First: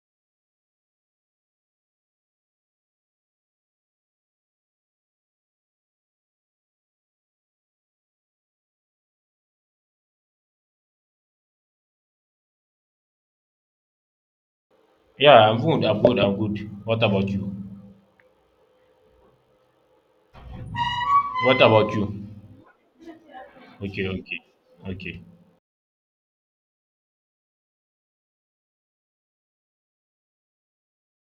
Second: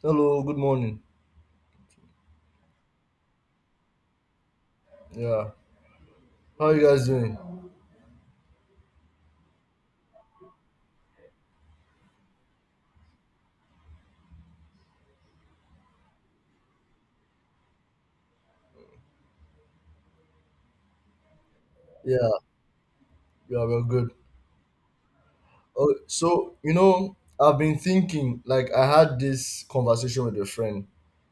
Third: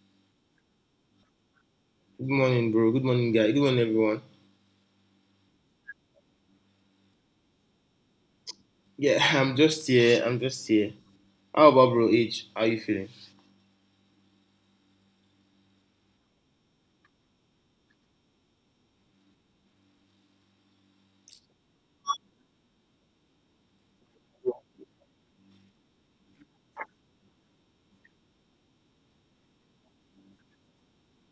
Hello, good morning. Good morning, bro. Good morning, guy. Good morning, everyone. Yeah, how you guys doing? Yeah, I'm just here. How about bro H? How you feeling? Yeah, I'm good. I'm good. I'm good. What about you? What about you? Yeah, yeah, we're Okay, good. okay, okay. Oh, so you know, I've been thinking. Like, I had this conversation with a friend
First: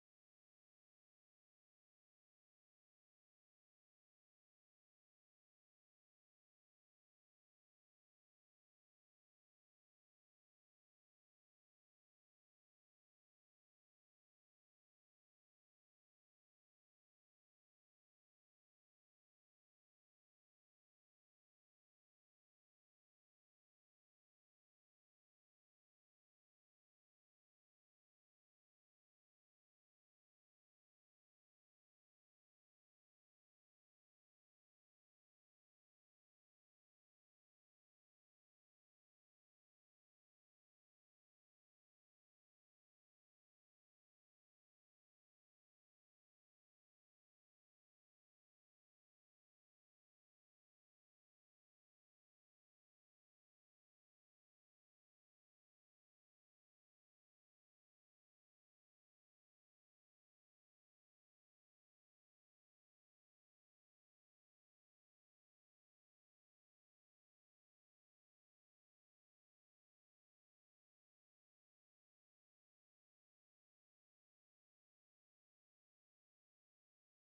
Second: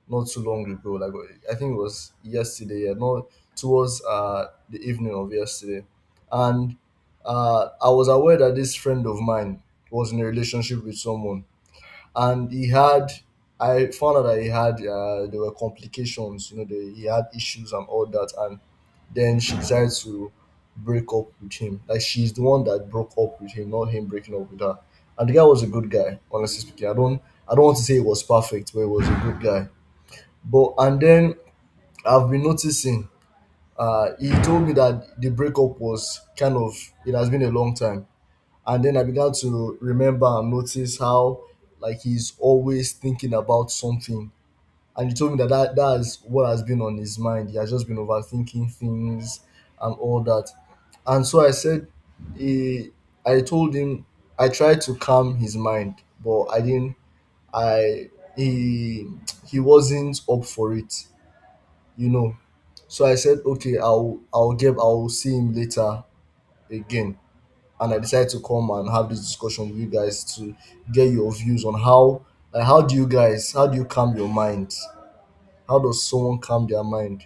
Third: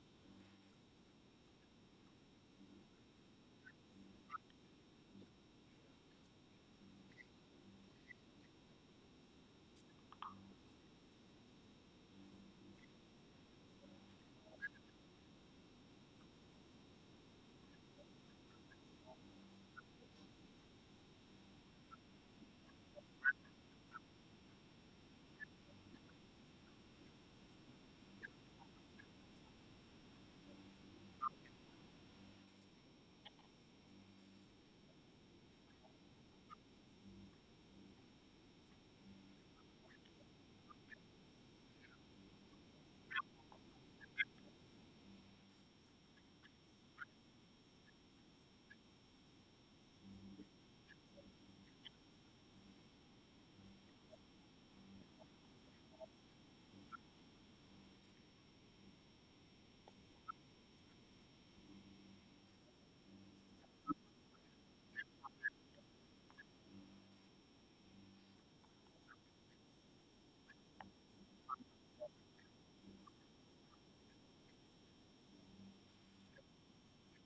not too long ago. Like, I think it was yesterday. Yeah, not towards the evening of yesterday, and I was aware that this friend of mine was in a relationship with someone and he had I found out that he had, there were complications, you know, he had issues and all that, and then she decided to break up with him. Like, she's the one that broke up with him, not him breaking up with her. And the guy was a good guy, honestly speaking. I don't want to say he was perfect, but he was a good guy. But and then I've been noticing, he told me that the breakup was kind of, it has been a long time. And then I began to remember and notice how, like, he's always thinking about something. And he told me that that is what has been on his mind. He has just been overthinking things and all that. And so I said, he, I told him, I tried to calm his mind, but I didn't I he he wasn't up for it, you know. So I said, okay, I'll see him later again. And I decided to come and have this discussion with you guys to get your views on how, like, how do you calm your mind? How does someone calm their mind?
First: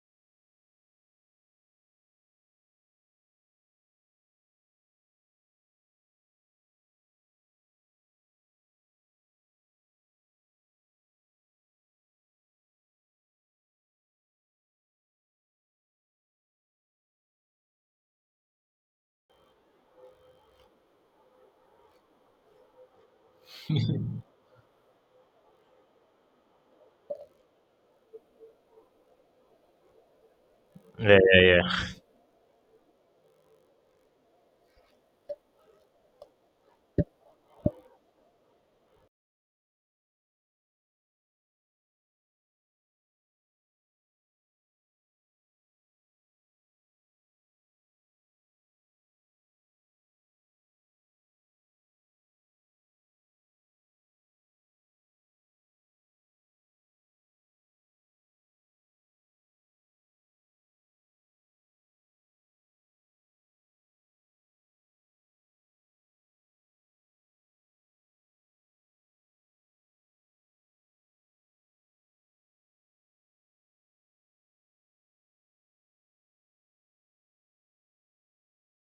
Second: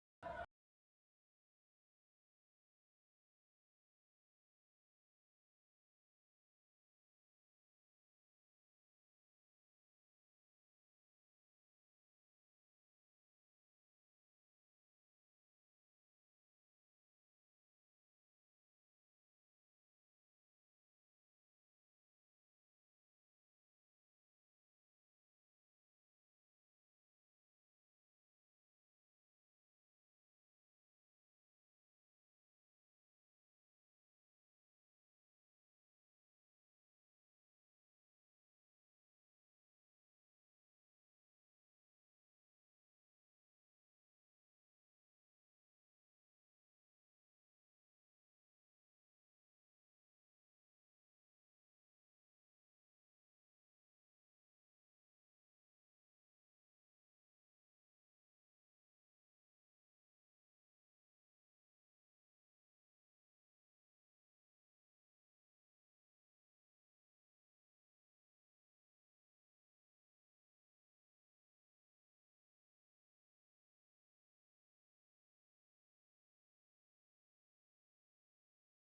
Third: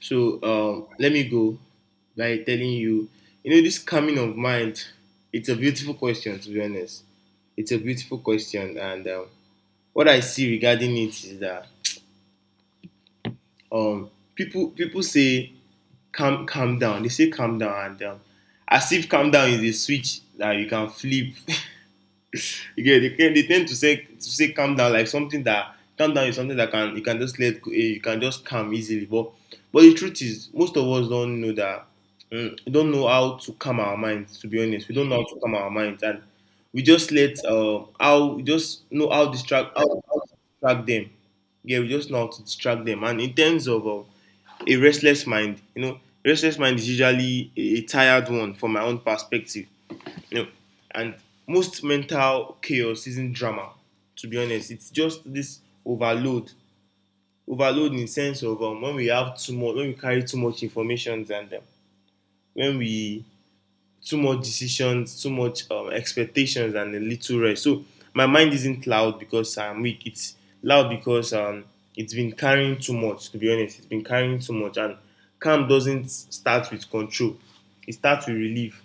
So, let me go by telling you, you know, this coming of mind, it's a beautiful question, to be honest. It's a beautiful question, and what I see regarding it is that people say calm down. They say calm down, and as if calm down is a switch that you can flip. You get, they tend to say calm down like something that calm down is something that can you can just let you can just calm easily. But the truth is most of us Yeah, yeah, don't know that yeah. We don't know how to calm our minds. To be honest, we don't know how to calm our minds, and we just let how we just know how distract how to distract them. Yeah, we just know how to distract them. And in terms of a restless mind, you know, restless mind is usually a tired one from my own perspective, no, and most mental chaos isn't drama. To be honest, it's just this overload, overload in the sense of when we have too much, when we carry too much information and when we too much decisions, too much expectations, and a little rest. So my mind isn't loud because I'm weak. It's loud because it's been carrying too much. To be honest, it's been carrying too much, and calm doesn't start with control. It starts with relief.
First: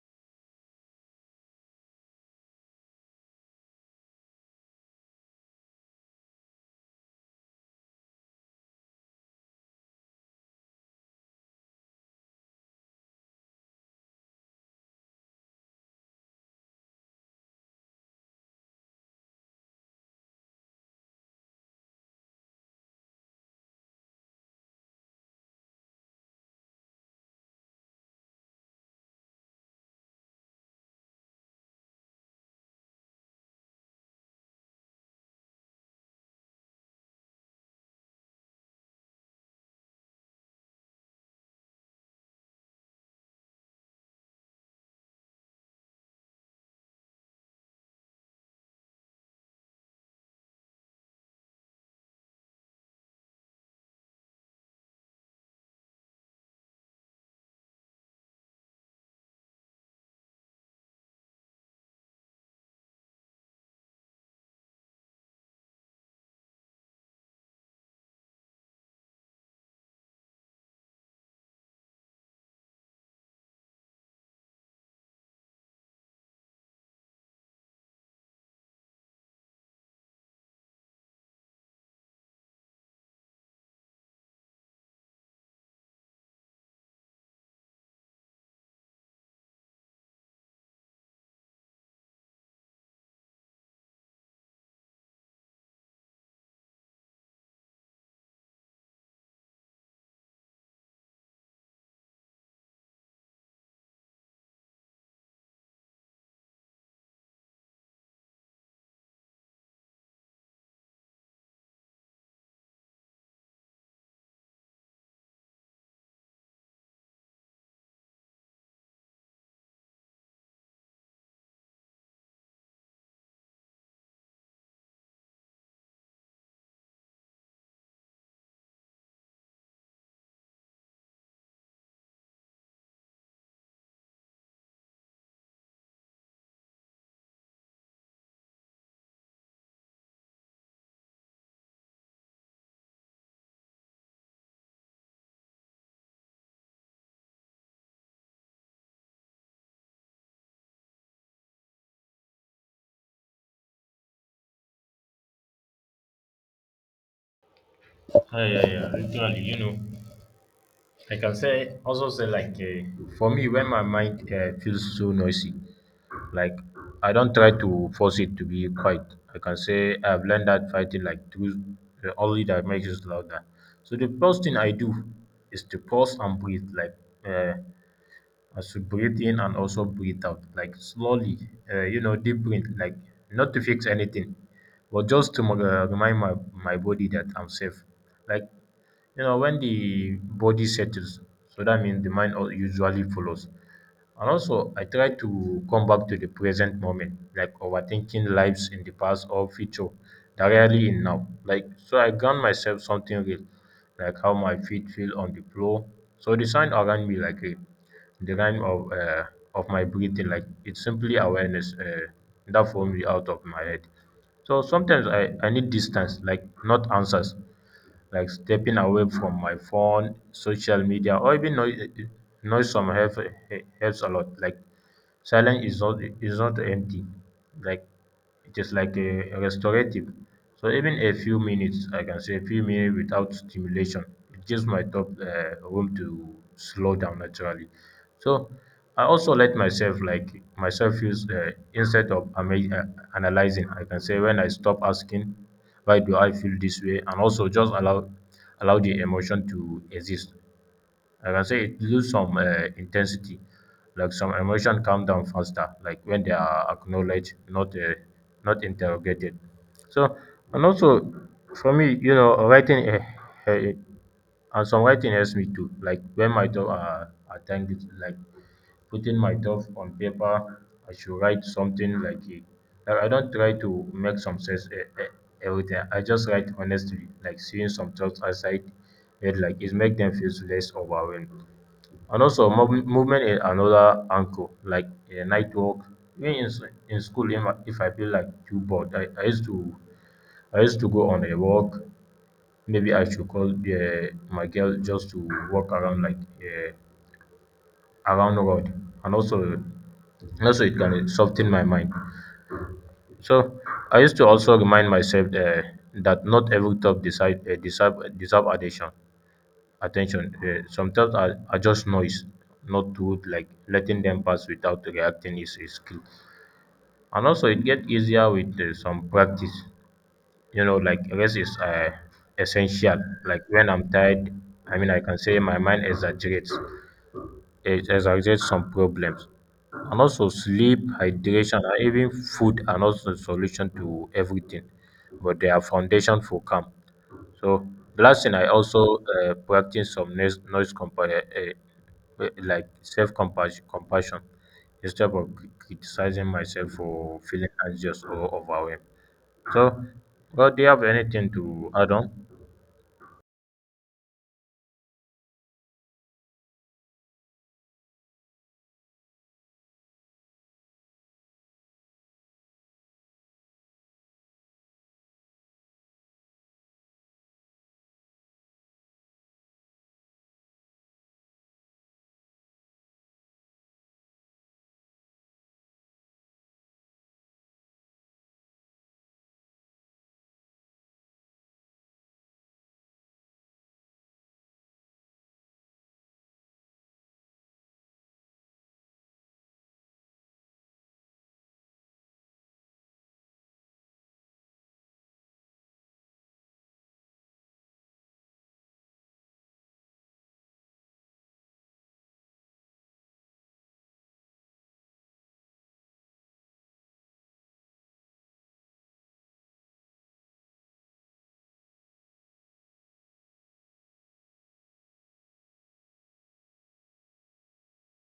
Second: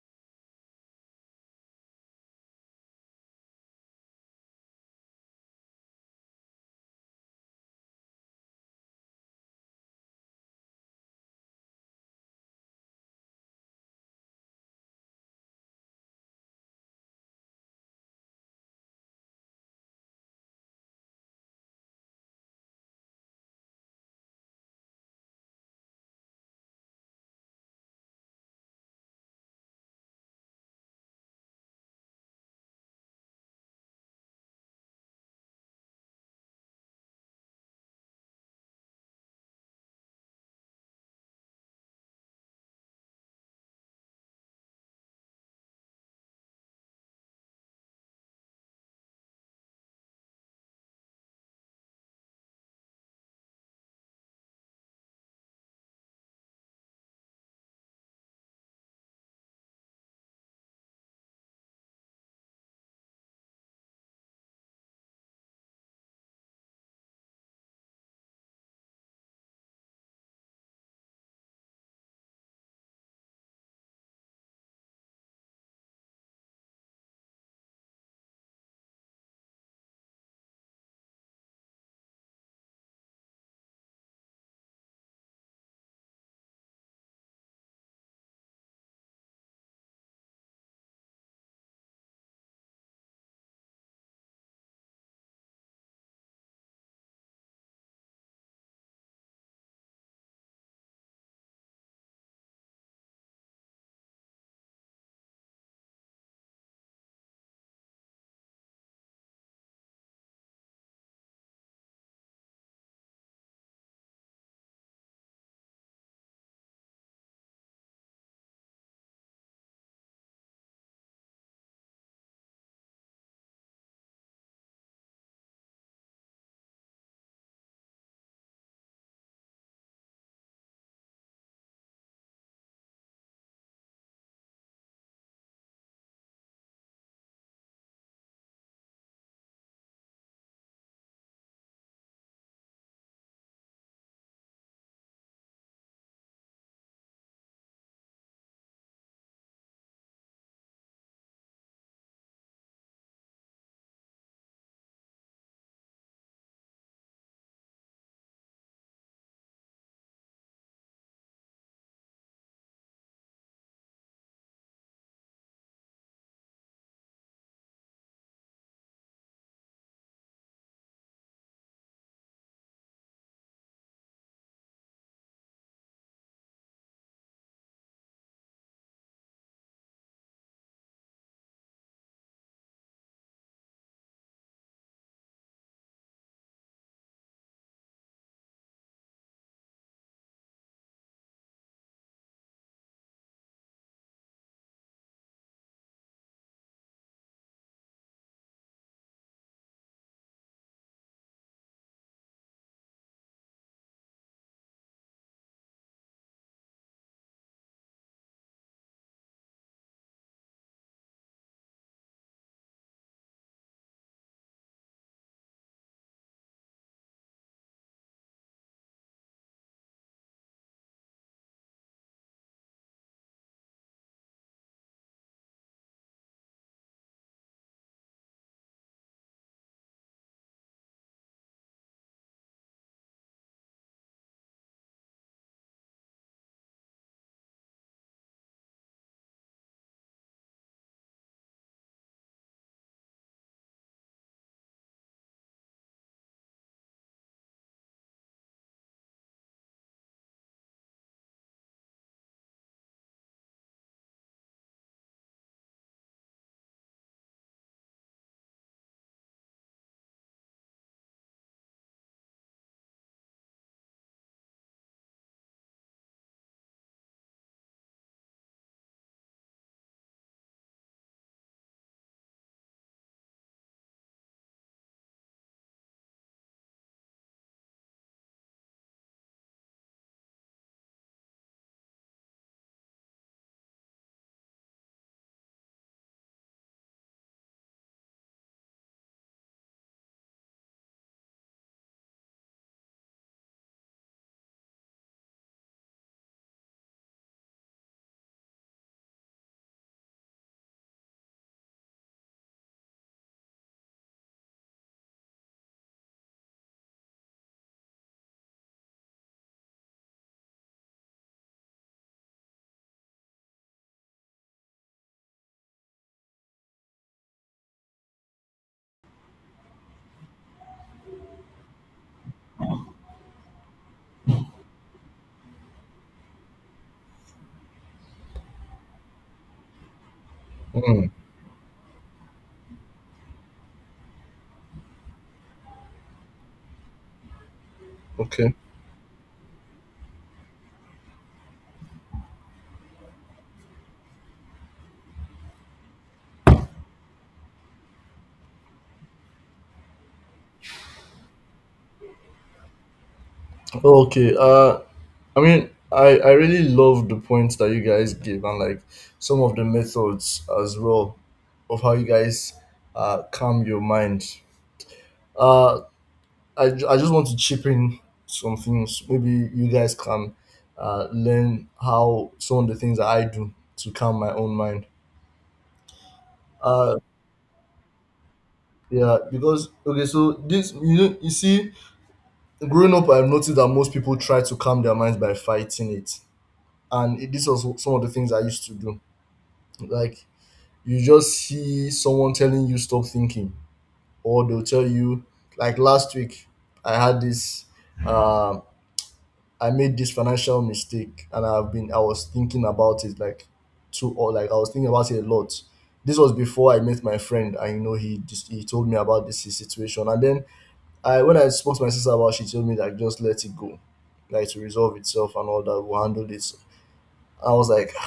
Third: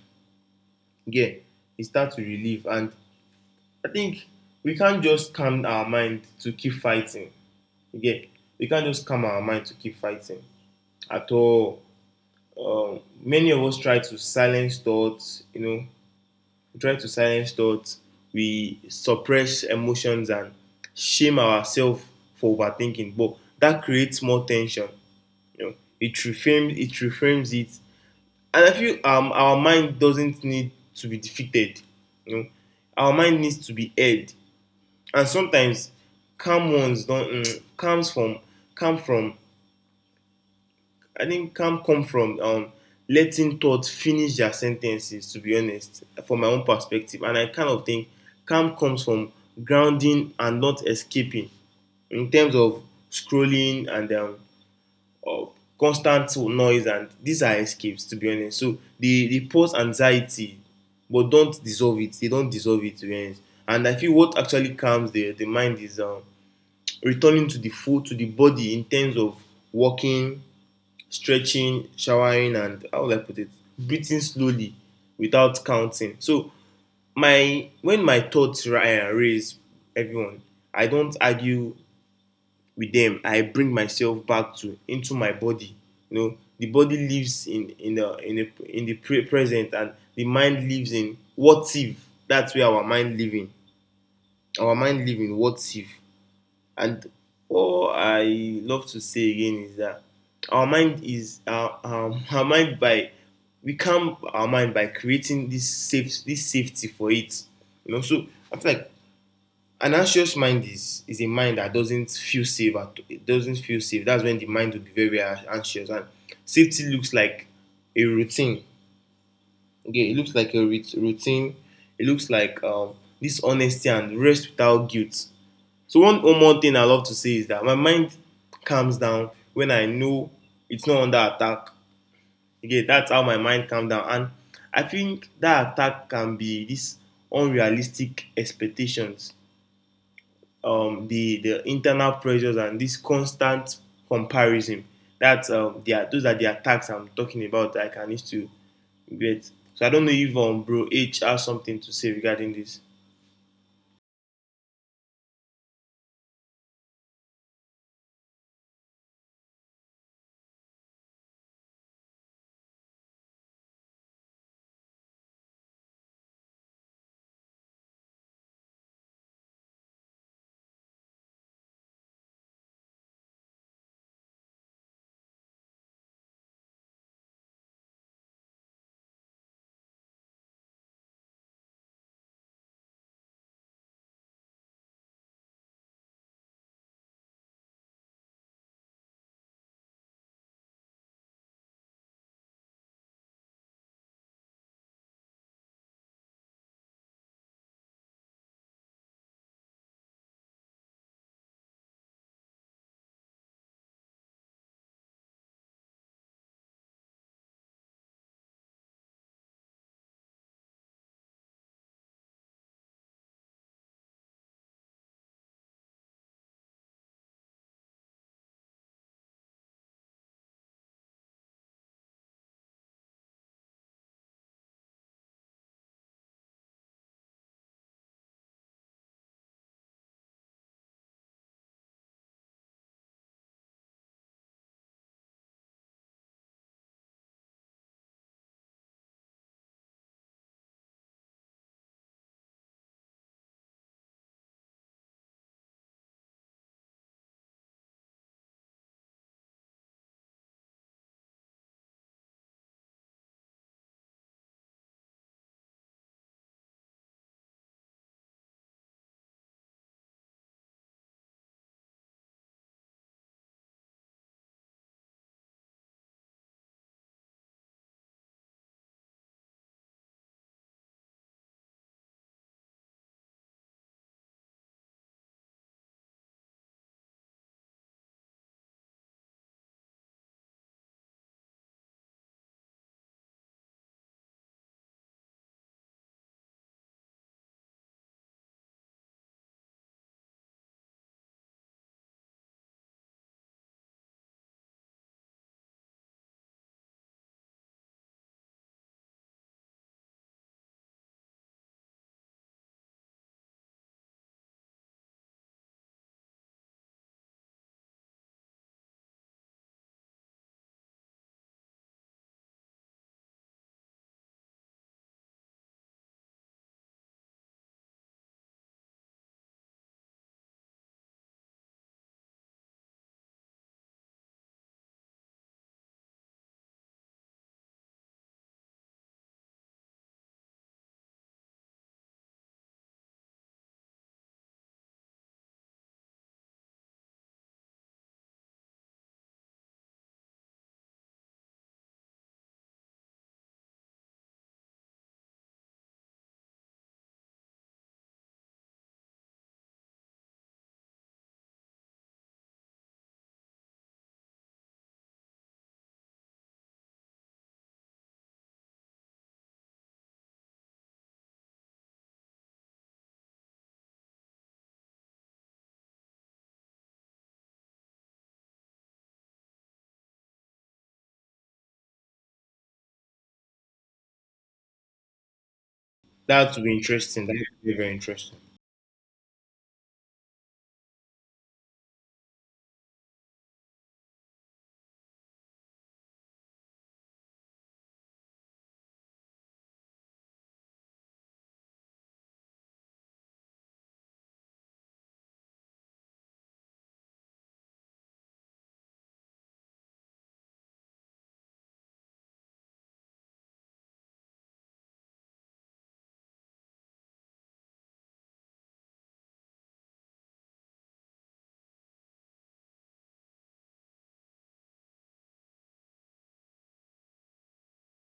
Yeah, it starts with relief, and I think we can't just calm our mind to keep fighting. Again, we can't just calm our mind to keep fighting at all. Many of us try to silence thoughts, you know, we try to silence thoughts, we suppress emotions and shame ourselves for overthinking, but that creates more tension. You know, it reframes it. And I feel our mind doesn't need to be defeated. You know, our mind needs to be aired, and sometimes calm ones don comes from come from I think calm come from letting thoughts finish their sentences. To be honest, from my own perspective, and I kind of think calm comes from grounding and not escaping, in terms of scrolling and uh, constant noise, and these are escapes, to be honest. So they pause anxiety but don't dissolve it. They don't dissolve it, to be honest. And I feel what actually calms the mind is returning to the full to the body, in terms of walking, stretching, showering, and how would I put it? Breathing slowly without counting. So my when my thoughts raise everyone, I don't argue with them. I bring myself back to into my body. You know, the body lives in the present, and the mind lives in what if. That's where our mind living. Our mind living what if. And all I love to say again is that our mind by we calm our mind by creating this safety for it. You know, so I feel like an anxious mind is a mind that doesn't feel safe. It doesn't feel safe. That's when the mind will be very anxious. And safety looks like a routine. Okay, it looks like a routine. It looks like this honesty and rest without guilt. So one more thing I love to say is that my mind calms down when I know it's not under attack. Again, that's how my mind calms down. And I think that attack can be these unrealistic expectations, the internal pressures, and this constant comparison. That's they Those are the attacks I'm talking about that I can need to get. So I don't know if bro H has something to say regarding this. Yeah, yeah, yeah. Literally, you know, like I can say for me when my mind feels so noisy, like I don't try to force it to be quiet. Like I can say I've learned that fighting like truth only that makes it louder. So the first thing I do is to pause and breathe, like. Uh, I should breathe in and also breathe out, like slowly, you know, deep breath, like not to fix anything, but just to remind my body that I'm safe. Like, you know, when the body settles, so that means the mind usually follows. And also, I try to come back to the present moment, like overthinking lives in the past or future that rarely in now. Like, so I ground myself something real, like how my feet feel on the floor. So the sound around me, like a, the rhyme of my breathing, like it's simply awareness that formed me out of my head. So sometimes I need distance, like not answers like stepping away from my phone, social media, or even noise, noise some helps a lot. Like silence is not empty. Like it is like a restorative. So even a few minutes, I can say a few minutes without stimulation, it gives my top room to slow down naturally. So I also let myself like myself use instead of ama- analyzing. I can say when I stop asking why do I feel this way? And also just allow the emotion to exist. Like I can say it lose some intensity. Like some emotion calm down faster, like when they are acknowledged, not interrogated. So and also for me, you know, writing uh, and some writing helps me too. Like when my thoughts are tangled, like putting my thoughts on paper. I should write something like a like I don't try to make some sense everything. I just write honestly, like seeing some thoughts aside, it like it make them feel less overwhelmed. And also movement is another anchor, like a night walk. Even in, in school, if I feel like too bored, I used to go on a walk. Maybe I should call my girl just to walk around like around the world, and also it can soften my mind. So I used to also remind myself that not every thought decide deserve deserve attention some thoughts are just noise, not truth. Like letting them pass without reacting is a skill, and also it get easier with some practice. You know, like rest is essential. Like when I'm tired, I mean, I can say my mind exaggerates. It exacerbate some problems. And also, sleep, Mm, hydration, and even food are not the solution to everything, but they are foundation for calm. So, the last thing I okay. also practice some noise, noise compa- like self compassion instead of criticizing myself for feeling anxious or overwhelmed. So, well, do you have anything to add on? Okay. I mean, I really love the points that you guys give, and like some of the methods as well of how you guys calm your mind. Uh, I, I just want to chip in some things. Maybe you guys can learn how some of the things that I do to calm my own mind. That would be Uh, interesting. That would be very interesting. yeah, because okay, so this, you know, you see, growing up, I've noticed that most people try to calm their minds by fighting it. And this was some of the things I used to do. Like, you just see someone telling you stop thinking, or they'll tell you, like, last week I had this. um I made this financial mistake, and I was thinking about it like too, or like I was thinking about it a lot. This was before I met my friend. And you know, he told me about this, his situation. And then I when I spoke to my sister about it, she told me, like, just let it go. Like, to resolve itself, and all that, we'll handle this. I was like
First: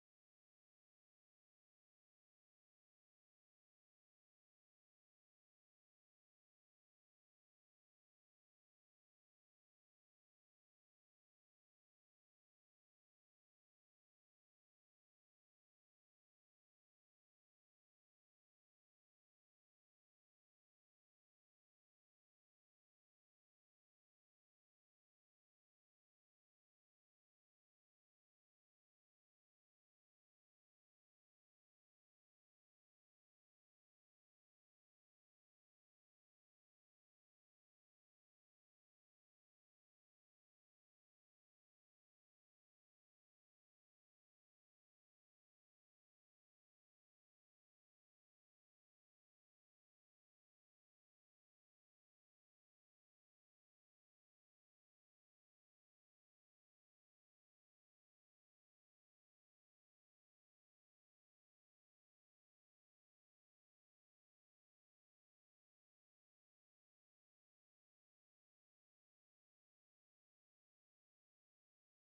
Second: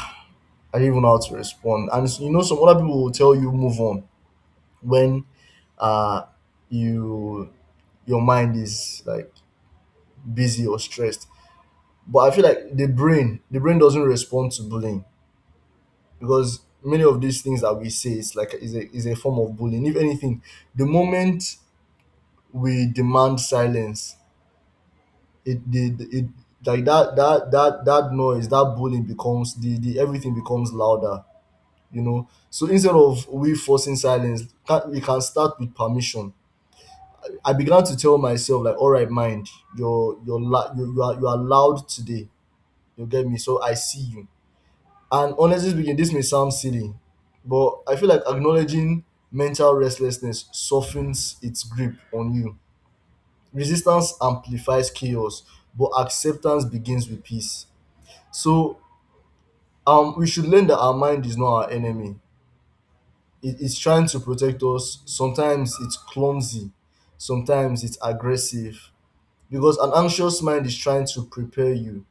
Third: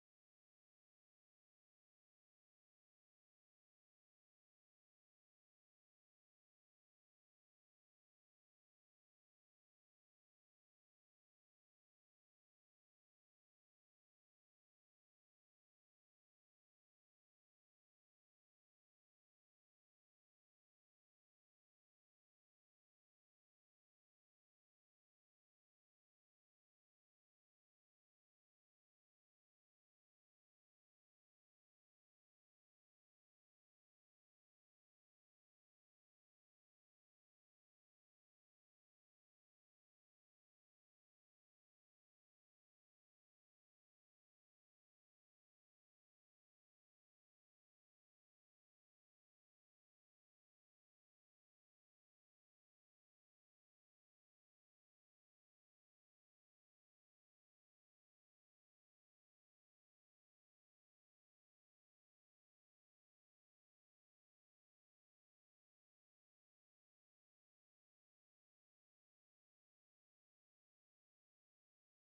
I didn't even know how to respond. And you know, some other people will tell you move on when, uh you your mind is like busy or stressed. But I feel like the brain doesn't respond to bullying, because many of these things that we say is like is a form of bullying. If anything, the moment we demand silence, it the it, it like that noise, that bullying becomes the everything becomes louder, you know. So instead of we forcing silence, we can start with permission. I began to tell myself, like, all right, mind, you're la- you, you are loud today. You get me? So I see you. And honestly speaking, this may sound silly, but I feel like acknowledging mental restlessness softens its grip on you. Resistance amplifies chaos, but acceptance begins with peace. So, we should learn that our mind is not our enemy. It's trying to protect us. Sometimes it's clumsy, sometimes it's aggressive. Because an anxious mind is trying to prepare you,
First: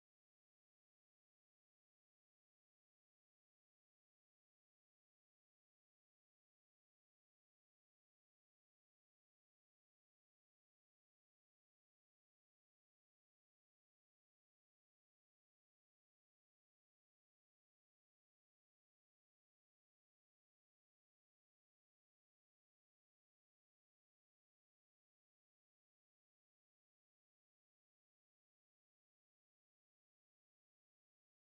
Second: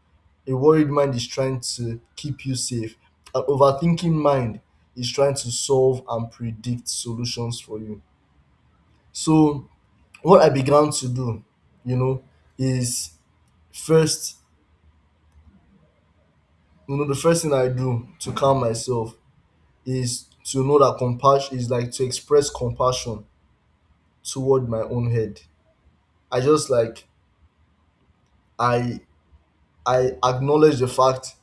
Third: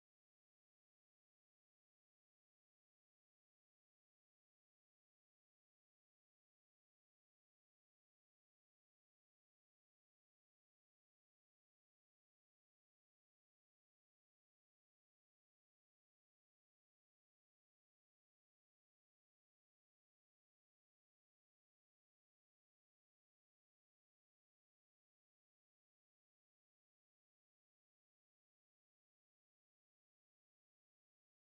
a worried mind is trying to keep you safe, an overthinking mind is trying to solve and predict solutions for you. So what I began to do, you know, is first, you know, the first thing I do to calm myself is to know that compassion is like, to express compassion toward my own head. I just like, I I acknowledge the fact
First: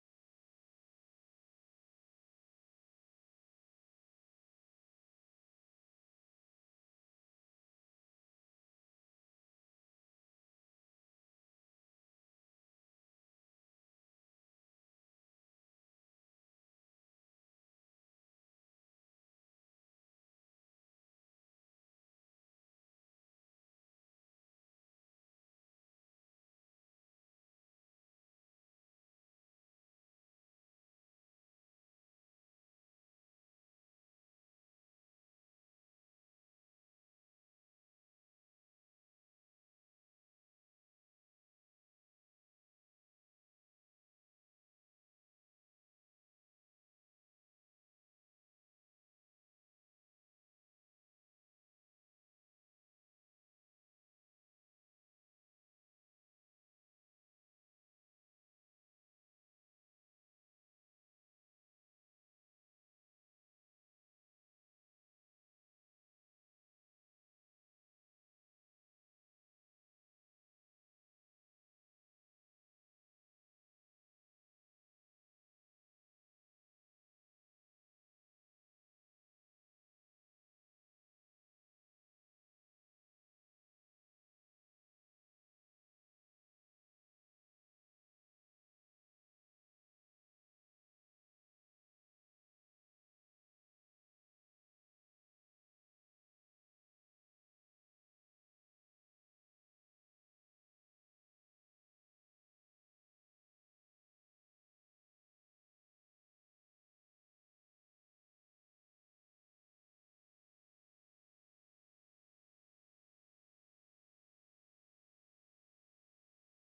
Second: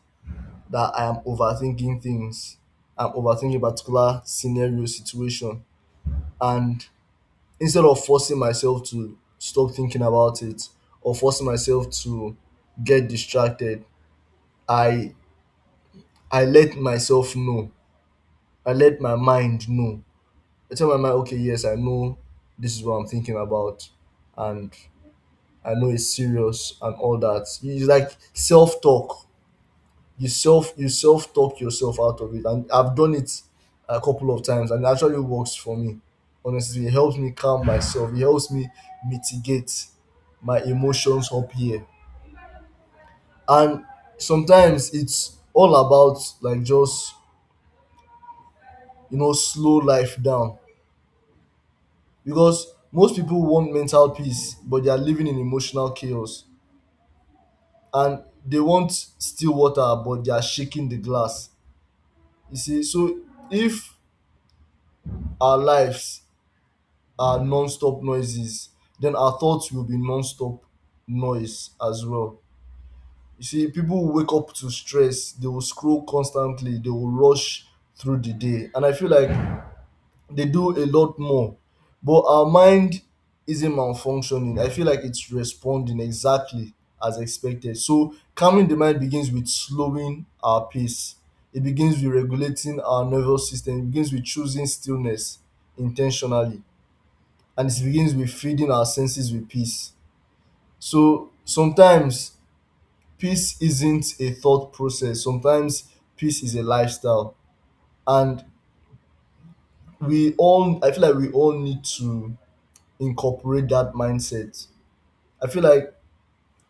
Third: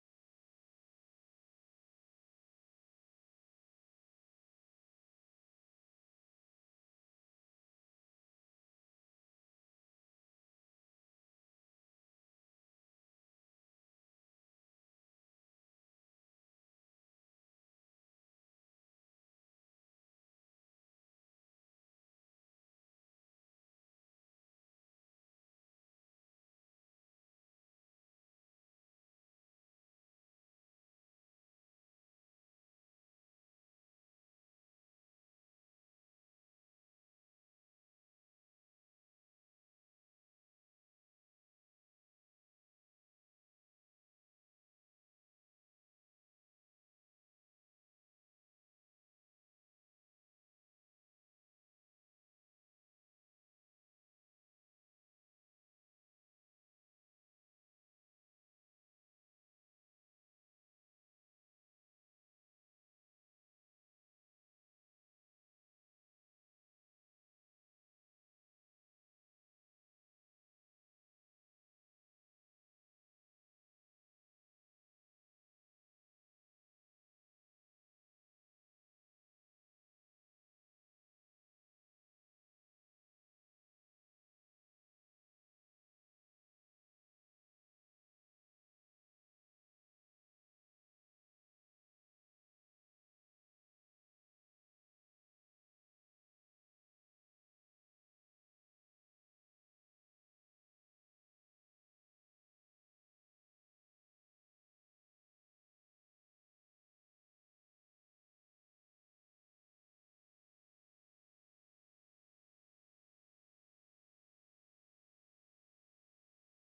that I am overthinking things. I'm overthinking a particular scenario, situation. And instead of forcing myself to stop thinking about it, or forcing myself to get distracted, I I let myself know. I let my mind know. I tell my mind, okay, yes, I know this is what I'm thinking about, and I know it's serious and all that. It's like self talk. You self talk yourself out of it, and I've done it a couple of times, and it actually works for me. Honestly, it helps me calm myself, it helps me mitigate my emotions up here. And sometimes it's all about, like, just, you know, slow life down. Because most people want mental peace, but they are living in emotional chaos, and they want still water, but they are shaking the glass. You see? So if our lives are non-stop noises, then our thoughts will be non-stop noise as well. You see, people will wake up to stress, they will scroll constantly, they will rush through the day. And I feel like they do a lot more. But our mind isn't malfunctioning. I feel like it's responding exactly as expected. So calming the mind begins with slowing our pace. It begins with regulating our nervous system. It begins with choosing stillness intentionally, and it begins with feeding our senses with peace. So sometimes peace isn't a thought process. Sometimes peace is a lifestyle. And we all, I feel like we all need to incorporate that mindset. I feel like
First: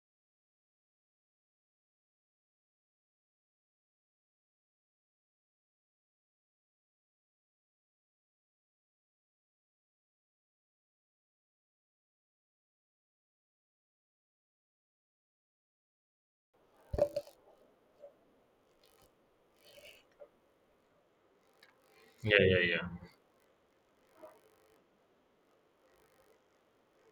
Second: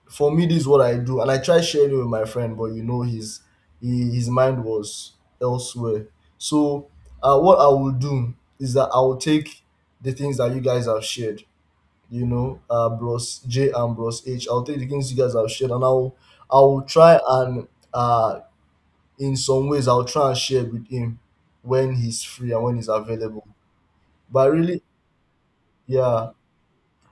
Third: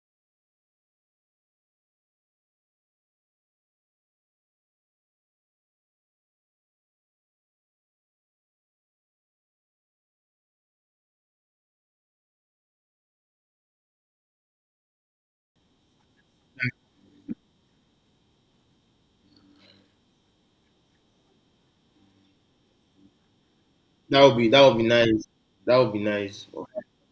for me, this is what I do, and I try sharing it with my friend, but you know, his mind was elsewhere. So what I will do is that I will take the things that you guys have shared, you know, Bros J and Bros H. I'll take the things you guys have shared, and I'll try and, uh, in some ways, I'll try and share with him when he's Yeah, free yeah, and when he's yeah, available. But I That would really, be nice. That would be yeah, nice.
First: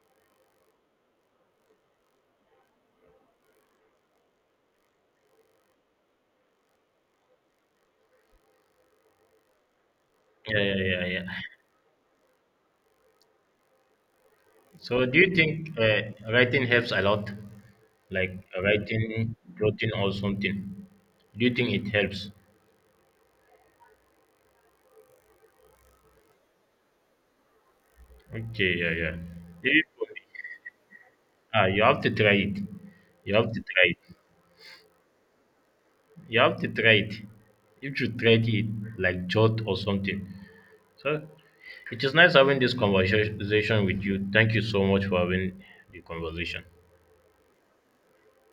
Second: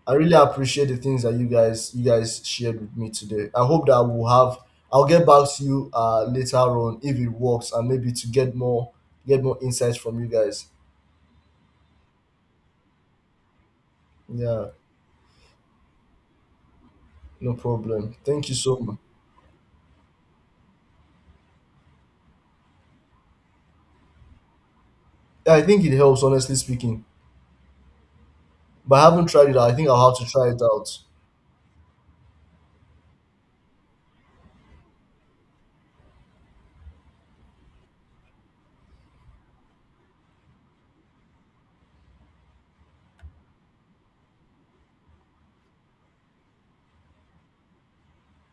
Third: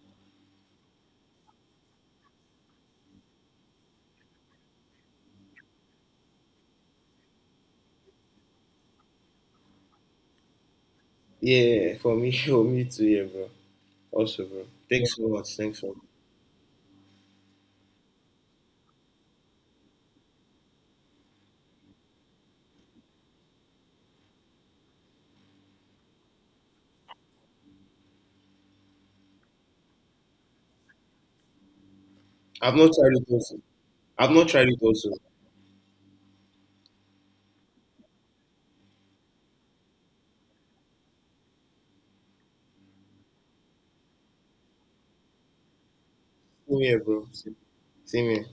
I really appreciate the things that you guys shared with me today. I hope that we'll have. I'll get back to you later on if it works, and maybe to get more insights from you yeah, guys. yeah, yeah, yeah. Yeah, for me, for me too, yeah, bro. Also, bro. Yeah, So, Thanks do so you much. think Thanks so much. Writing helps a lot? no problem. Like Thank you so much. writing protein or something. Do you think it helps? I think it helps, honestly speaking. Okay, yeah, But I yeah. haven't tried it out. I Maybe think for I'll have me, to try it out. ah, you have to try it. I've not tried it You have also. to try it. I've not tried it also. You have to try it. You should try it, like jot or something. So it is nice having this conversation with you. Thank you so much for having the conversation. Same here, bro. Same here.